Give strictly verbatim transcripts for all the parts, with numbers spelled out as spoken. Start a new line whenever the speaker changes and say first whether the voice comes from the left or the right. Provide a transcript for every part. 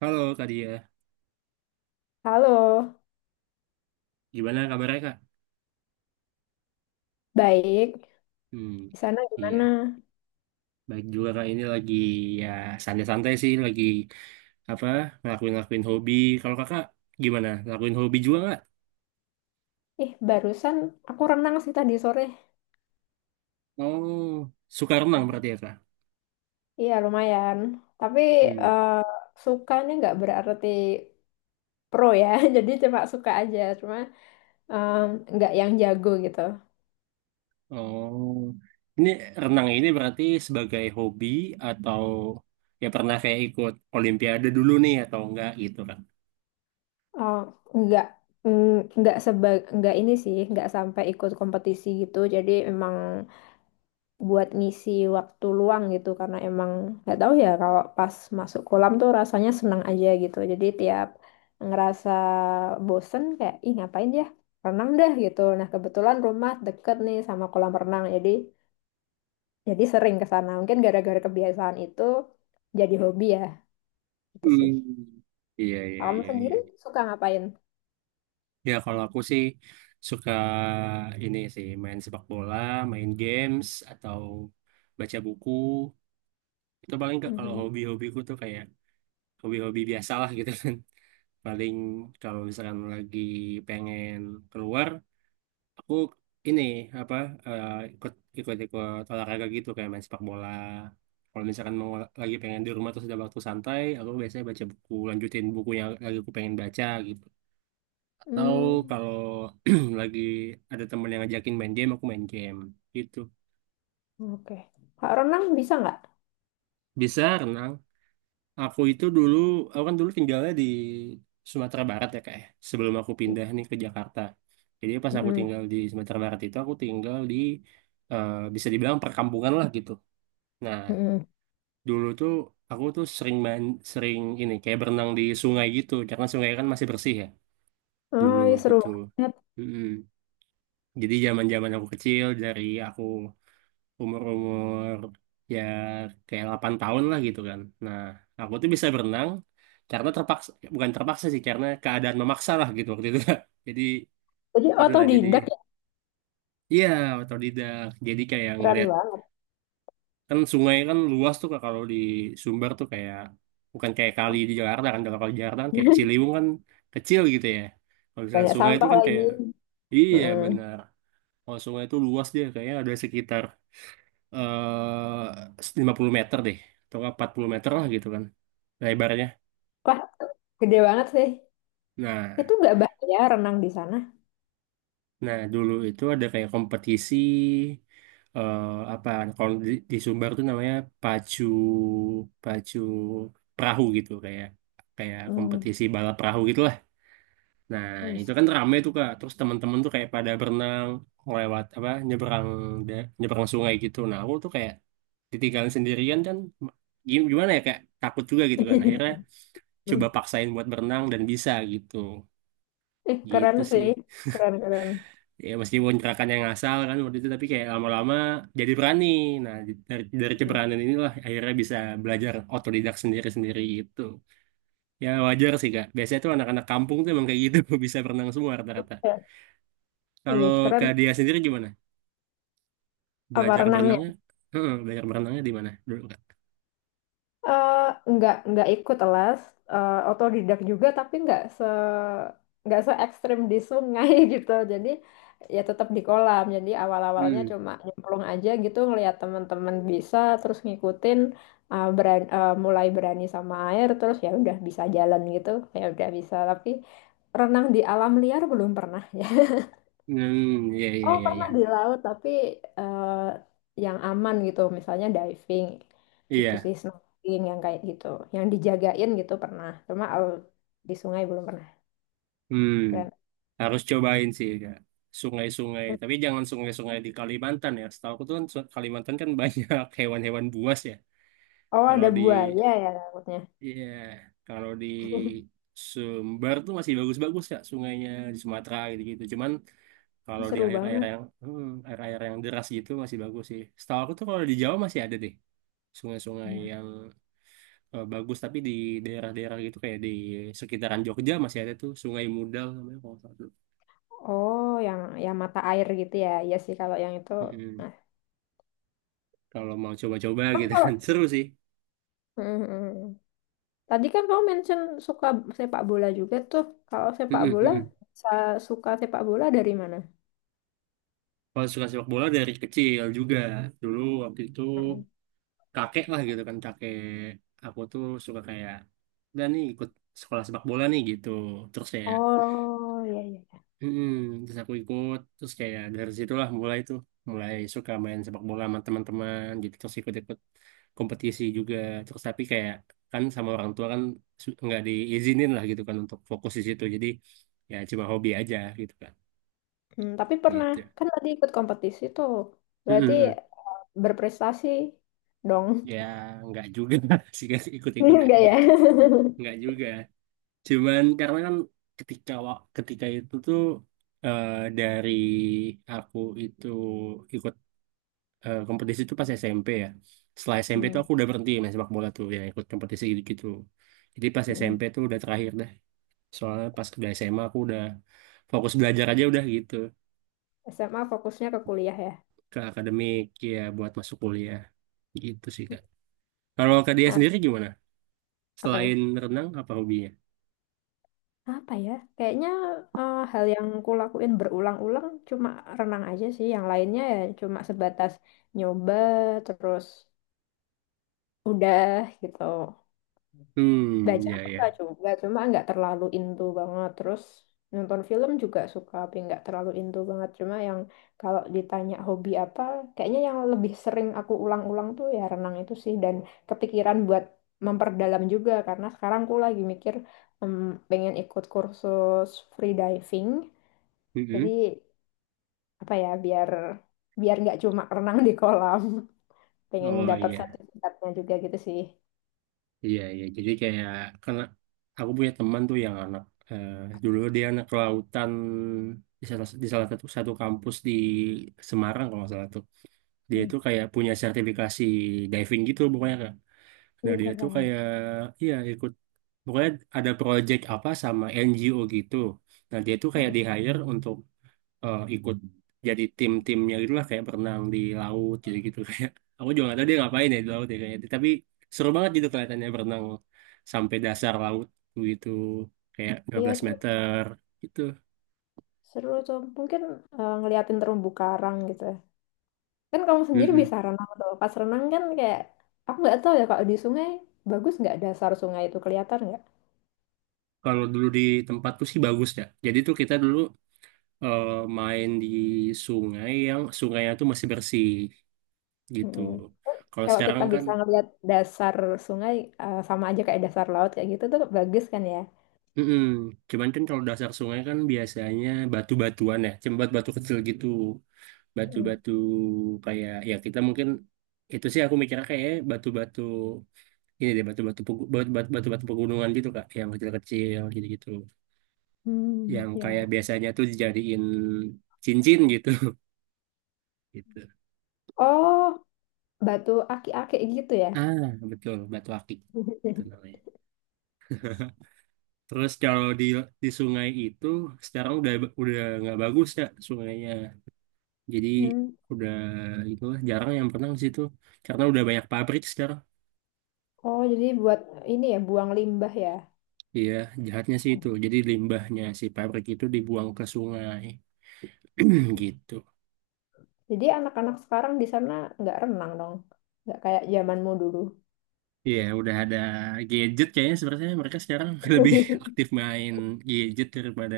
right: Halo Kak Dia,
left: Halo,
right: gimana kabarnya Kak?
left: baik.
right: Hmm,
left: Di sana gimana?
right: iya, baik juga Kak. Ini lagi ya santai-santai sih, lagi apa ngelakuin-ngelakuin hobi. Kalau Kakak gimana? Lakuin hobi juga nggak?
left: Ih, barusan aku renang sih tadi sore.
right: Oh, suka renang berarti
left: Ya.
right: ya Kak?
left: Iya, lumayan. Tapi
right: Hmm,
left: eh, suka nih nggak berarti pro ya. Jadi cuma suka aja, cuma em, nggak yang jago gitu.
right: oh, ini renang ini berarti sebagai hobi atau ya pernah kayak ikut Olimpiade dulu nih atau enggak gitu Kak?
left: Eh, nggak mm, nggak seba nggak ini sih, nggak sampai ikut kompetisi gitu. Jadi emang buat ngisi waktu luang gitu karena emang nggak tahu ya kalau pas masuk kolam tuh rasanya senang aja gitu. Jadi tiap ngerasa bosen kayak ih ngapain ya renang deh gitu. Nah, kebetulan rumah deket nih sama kolam renang jadi jadi sering ke sana. Mungkin gara-gara kebiasaan itu jadi hobi ya gitu sih.
right: Hmm, iya iya
left: Kamu
right: iya iya.
left: sendiri suka ngapain?
right: Ya kalau aku sih suka ini sih main sepak bola, main games, atau baca buku. Itu paling nggak kalau
left: Mhm.
right: hobi-hobiku tuh kayak hobi-hobi biasa lah gitu kan. Paling kalau misalkan lagi pengen keluar, aku ini apa eh, ikut ikut-ikut olahraga gitu kayak main sepak bola. Kalau misalkan mau lagi pengen di rumah terus ada waktu santai, aku biasanya baca buku, lanjutin buku yang lagi aku pengen baca gitu. Tahu
left: Hmm,
right: kalau lagi ada temen yang ngajakin main game, aku main game gitu.
left: oke Kak, renang bisa nggak?
right: Bisa renang. Aku itu dulu, aku kan dulu tinggalnya di Sumatera Barat ya, kayak sebelum aku pindah nih ke Jakarta. Jadi pas aku
left: Mhm.
right: tinggal di Sumatera Barat itu aku tinggal di eh, bisa dibilang perkampungan lah gitu. Nah,
left: Mhm.
right: dulu tuh aku tuh sering main, sering ini kayak berenang di sungai gitu karena sungai kan masih bersih ya dulu
left: Oh, ya seru
right: gitu.
left: banget.
right: Mm-mm. Jadi zaman-zaman aku kecil dari aku umur-umur ya kayak delapan tahun lah gitu kan. Nah, aku tuh bisa berenang karena terpaksa, bukan terpaksa sih, karena keadaan memaksa lah gitu waktu itu, Kak. Jadi
left: Jadi
right: inilah, jadi
left: otodidak ya,
right: iya otodidak. Jadi kayak
left: keren
right: ngeliat
left: banget.
right: kan sungai kan luas tuh Kak, kalau di Sumber tuh kayak bukan kayak kali di Jakarta kan, kalau kali di Jakarta kan kayak Ciliwung kan kecil gitu ya. Kalau misalkan
left: Banyak
right: sungai itu
left: sampah
right: kan kayak
left: lagi.
right: iya
left: Mm.
right: benar. Kalau sungai itu luas dia kayaknya ada sekitar eh lima puluh meter deh atau nggak empat puluh meter lah gitu kan lebarnya.
left: Wah, gede banget sih.
right: Nah,
left: Itu nggak bahaya renang di sana?
right: nah dulu itu ada kayak kompetisi eh apa kalau di, di, Sumbar tuh namanya pacu pacu perahu gitu, kayak kayak
left: Hmm.
right: kompetisi balap perahu gitulah. Nah,
left: Yes.
right: itu kan rame tuh Kak. Terus teman-teman tuh kayak pada berenang lewat apa nyeberang, da- nyeberang sungai gitu. Nah, aku tuh kayak ditinggalin sendirian kan, gim- gimana ya kayak takut juga gitu kan. Akhirnya coba paksain buat berenang dan bisa gitu
left: Eh, keren
right: gitu sih
left: sih. Keren, keren.
right: ya, meskipun gerakan ngasal kan waktu itu tapi kayak lama-lama jadi berani. Nah, dari dari
left: Mm.
right: keberanian inilah akhirnya bisa belajar otodidak sendiri-sendiri gitu. Ya wajar sih Kak, biasanya tuh anak-anak kampung tuh emang kayak gitu bisa berenang semua rata-rata.
left: Ya,
right: Kalau
left: ih, keren.
right: Kak Dia sendiri gimana
left: Apa
right: belajar
left: renangnya?
right: berenangnya? Heeh, belajar berenangnya di mana dulu Kak?
left: Eh, nggak nggak ikut les, eh, otodidak juga, tapi nggak se nggak se ekstrim di sungai gitu. Jadi ya tetap di kolam. Jadi awal-awalnya
right: Hmm,
left: cuma nyemplung aja gitu, ngelihat teman-teman bisa terus ngikutin, eh, beran- eh, mulai berani sama air, terus ya udah bisa jalan gitu. Ya udah bisa, tapi renang di alam liar belum pernah. Ya.
right: hmm, ya ya
left: Oh,
right: ya
left: pernah di
right: ya,
left: laut, tapi eh, yang aman gitu, misalnya diving gitu
right: iya,
left: sih, snorkeling yang kayak gitu, yang dijagain gitu pernah. Cuma kalau di sungai belum pernah.
right: hmm.
left: Keren.
right: Harus cobain sih ya. Sungai-sungai, tapi jangan sungai-sungai di Kalimantan ya. Setahu aku tuh kan, su- Kalimantan kan banyak hewan-hewan buas ya.
left: Oh,
right: Kalau
left: ada
right: di
left: buaya ya takutnya.
right: iya, kalau di Sumber tuh masih bagus-bagus ya sungainya, di Sumatera gitu-gitu. Cuman
left: Ih,
right: kalau di
left: seru
right: air-air
left: banget.
right: yang hmm, air-air yang deras gitu masih bagus sih. Setahu aku tuh kalau di Jawa masih ada deh sungai-sungai
left: Nah,
right: yang eh, bagus, tapi di daerah-daerah gitu kayak di sekitaran Jogja masih ada tuh Sungai Mudal namanya, kalau nggak
left: oh, yang yang mata air gitu ya. Iya sih kalau yang itu.
right: salah.
left: Nah,
right: Kalau mau coba-coba
left: kan
right: gitu
left: kalau.
right: kan seru sih.
left: Mhm. Tadi kan kamu mention suka sepak bola juga tuh. Kalau sepak
right: Mm-mm,
left: bola,
right: mm-mm.
left: sa- suka sepak bola dari mana?
right: Kalau suka sepak bola dari kecil juga. Dulu waktu itu
left: Mhm.
right: kakek lah gitu kan, kakek aku tuh suka kayak dan nih ikut sekolah sepak bola nih gitu. Terus kayak
left: Oh, iya iya.
right: mm-mm, terus aku ikut, terus kayak dari situlah mulai tuh mulai suka main sepak bola sama teman-teman gitu. Terus ikut-ikut kompetisi juga terus, tapi kayak kan sama orang tua kan, su- nggak diizinin lah gitu kan untuk fokus di situ, jadi ya cuma hobi aja gitu kan
left: Hmm, tapi pernah
right: gitu.
left: kan tadi ikut kompetisi tuh.
right: Mm-mm,
left: Berarti
right: mm, mm.
left: berprestasi dong.
right: Ya, nggak juga sih guys, ikut-ikut
left: Enggak
right: aja.
left: ya?
right: Nggak juga. Cuman karena kan ketika wa- ketika itu tuh eh, dari aku itu ikut eh, kompetisi itu pas S M P ya. Setelah S M P tuh
left: Hmm,
right: aku udah berhenti main sepak bola tuh, ya ikut kompetisi gitu-gitu. Jadi pas
left: hmm.
right: S M P tuh udah terakhir deh. Soalnya pas udah S M A aku udah fokus belajar aja udah gitu,
left: S M A fokusnya ke kuliah ya.
right: ke akademik, ya buat masuk kuliah. Gitu sih Kak. Kalau Kak Dia
left: Ah,
right: sendiri gimana? Selain
left: apanya?
right: renang apa hobinya?
left: Apa ya? Kayaknya eh, hal yang kulakuin berulang-ulang cuma renang aja sih. Yang lainnya ya cuma sebatas nyoba terus udah gitu.
right: Hmm,
left: Baca
right: ya
left: suka
right: ya.
left: juga, cuma nggak terlalu into banget. Terus nonton film juga suka, tapi nggak terlalu into banget. Cuma yang, kalau ditanya hobi apa, kayaknya yang lebih sering aku ulang-ulang tuh ya renang itu sih. Dan kepikiran buat memperdalam juga, karena sekarang aku lagi mikir em, pengen ikut kursus free diving. Jadi
right: Mm-mm.
left: apa ya, biar biar nggak cuma renang di kolam, pengen
right: Oh
left: dapat
right: iya,
left: sertifikatnya juga gitu sih.
right: iya iya. Jadi kayak karena aku punya teman tuh yang anak eh, dulu dia anak kelautan di salah, di salah satu satu kampus di Semarang, kalau nggak salah tuh. Dia
left: Hmm,
right: tuh kayak punya sertifikasi diving gitu, pokoknya Kak. Nah
left: wih,
right: dia tuh
left: keren.
right: kayak iya ikut, pokoknya ada project apa sama N G O gitu. Nah dia tuh kayak
left: Mm.
right: di hire untuk eh, ikut, jadi tim-timnya gitu lah kayak berenang di laut gitu gitu. Kayak aku juga nggak tahu dia ngapain ya di laut ya kayaknya, tapi seru banget gitu kelihatannya berenang sampai dasar laut gitu kayak
left: Iya
right: 15
left: tuh,
right: meter gitu.
left: seru tuh. Mungkin eh, ngeliatin terumbu karang gitu ya. Kan kamu sendiri
right: Mm-mm.
left: bisa renang tuh. Pas renang kan kayak, aku nggak tahu ya kalau di sungai, bagus nggak dasar sungai itu, kelihatan nggak?
right: Kalau dulu di tempatku sih bagus ya, jadi tuh kita dulu eh, main di sungai yang sungainya tuh masih bersih gitu.
left: Mm-mm.
right: Kalau
left: Kalau kita
right: sekarang kan
left: bisa ngeliat dasar sungai, eh, sama aja kayak dasar laut kayak gitu, tuh bagus kan ya?
right: mm. Cuman kan kalau dasar sungai kan biasanya batu-batuan ya, cuma batu-batu kecil gitu.
left: Mm.
right: Batu-batu kayak ya kita mungkin itu sih aku mikirnya kayak batu-batu ini deh, batu-batu pegu- batu- batu- batu-batu pegunungan gitu Kak, yang kecil-kecil gitu-gitu
left: Hmm,
right: yang kayak
left: ya.
right: biasanya tuh dijadiin cincin gitu. Gitu.
left: Oh, batu aki-aki gitu ya.
right: Ah, betul batu akik itu namanya. Terus kalau di di sungai itu sekarang udah udah nggak bagus ya sungainya, jadi
left: Hmm.
right: udah itu jarang yang berenang di situ karena udah banyak pabrik sekarang.
left: Oh, jadi buat ini ya, buang limbah ya.
right: Iya, jahatnya sih itu. Jadi limbahnya si pabrik itu dibuang ke sungai. Gitu.
left: Jadi anak-anak sekarang di sana nggak renang dong. Nggak kayak zamanmu dulu.
right: Iya, udah ada gadget kayaknya, sebenarnya mereka sekarang lebih aktif main gadget daripada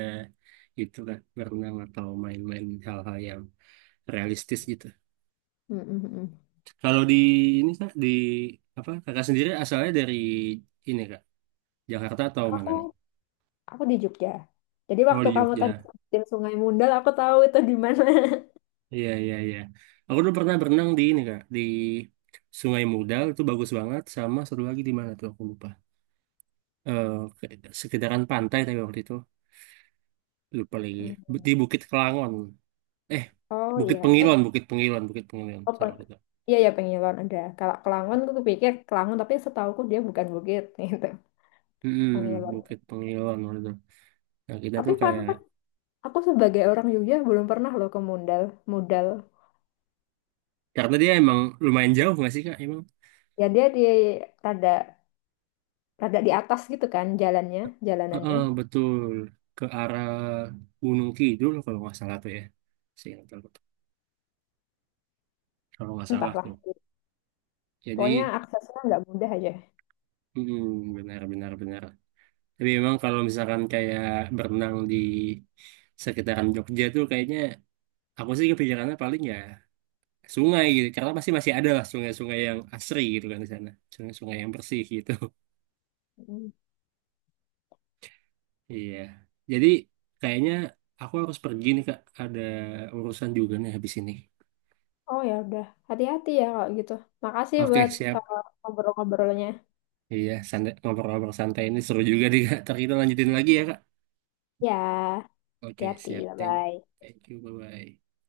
right: itu kan berenang atau main-main hal-hal yang realistis gitu.
left: Mm, mm, mm.
right: Kalau di ini Kak, di apa kakak sendiri asalnya dari ini Kak, Jakarta atau mana nih?
left: Aku aku di Jogja. Jadi
right: Oh
left: waktu
right: di
left: kamu tadi
right: Jogja.
left: sebutin Sungai Mundal, aku tahu itu di mana.
right: Iya iya iya. Aku dulu pernah berenang di ini Kak, di Sungai Mudal itu bagus banget, sama satu lagi di mana tuh aku lupa. eh Sekedaran pantai tapi waktu itu lupa lagi, di
left: Mm.
right: Bukit Kelangon eh
left: Oh
right: Bukit
left: iya, eh
right: Pengilon, Bukit Pengilon, Bukit Pengilon
left: oh,
right: saya
left: peng
right: waktu itu.
left: iya ya Pengilon ada. Kalau Kelangon, aku pikir Kelangon tapi setauku dia bukan bukit gitu.
right: hmm,
left: Pengilon.
right: Bukit Pengilon waktu itu, nah kita
left: Tapi
right: tuh
left: fun
right: kayak
left: fact, aku sebagai orang Jogja belum pernah loh ke Mundal. Mundal.
right: karena dia emang lumayan jauh nggak sih Kak emang.
left: Ya dia di rada rada di atas gitu kan jalannya, jalanannya.
right: Heeh, betul, ke arah Gunung Kidul kalau nggak salah tuh ya. Seingat aku tuh. Kalau nggak salah
left: Entahlah.
right: tuh
left: Pokoknya
right: jadi
left: aksesnya nggak mudah aja.
right: hmm, benar benar benar. Tapi memang kalau misalkan kayak berenang di sekitaran Jogja tuh kayaknya aku sih kepikirannya paling ya sungai gitu. Jakarta pasti masih ada lah sungai-sungai yang asri gitu kan di sana. Sungai-sungai yang bersih gitu. Iya. Jadi kayaknya aku harus pergi nih Kak. Ada urusan juga nih habis ini.
left: Oh ya udah, hati-hati ya kalau gitu. Makasih
right: Oke,
left: buat
right: siap.
left: eh, ngobrol-ngobrolnya.
right: Iya, santai, ngobrol-ngobrol santai ini seru juga nih Kak. Ntar kita lanjutin lagi ya Kak.
left: Ya,
right: Oke,
left: hati-hati,
right: siap. Thank,
left: bye-bye.
right: thank you. Bye-bye.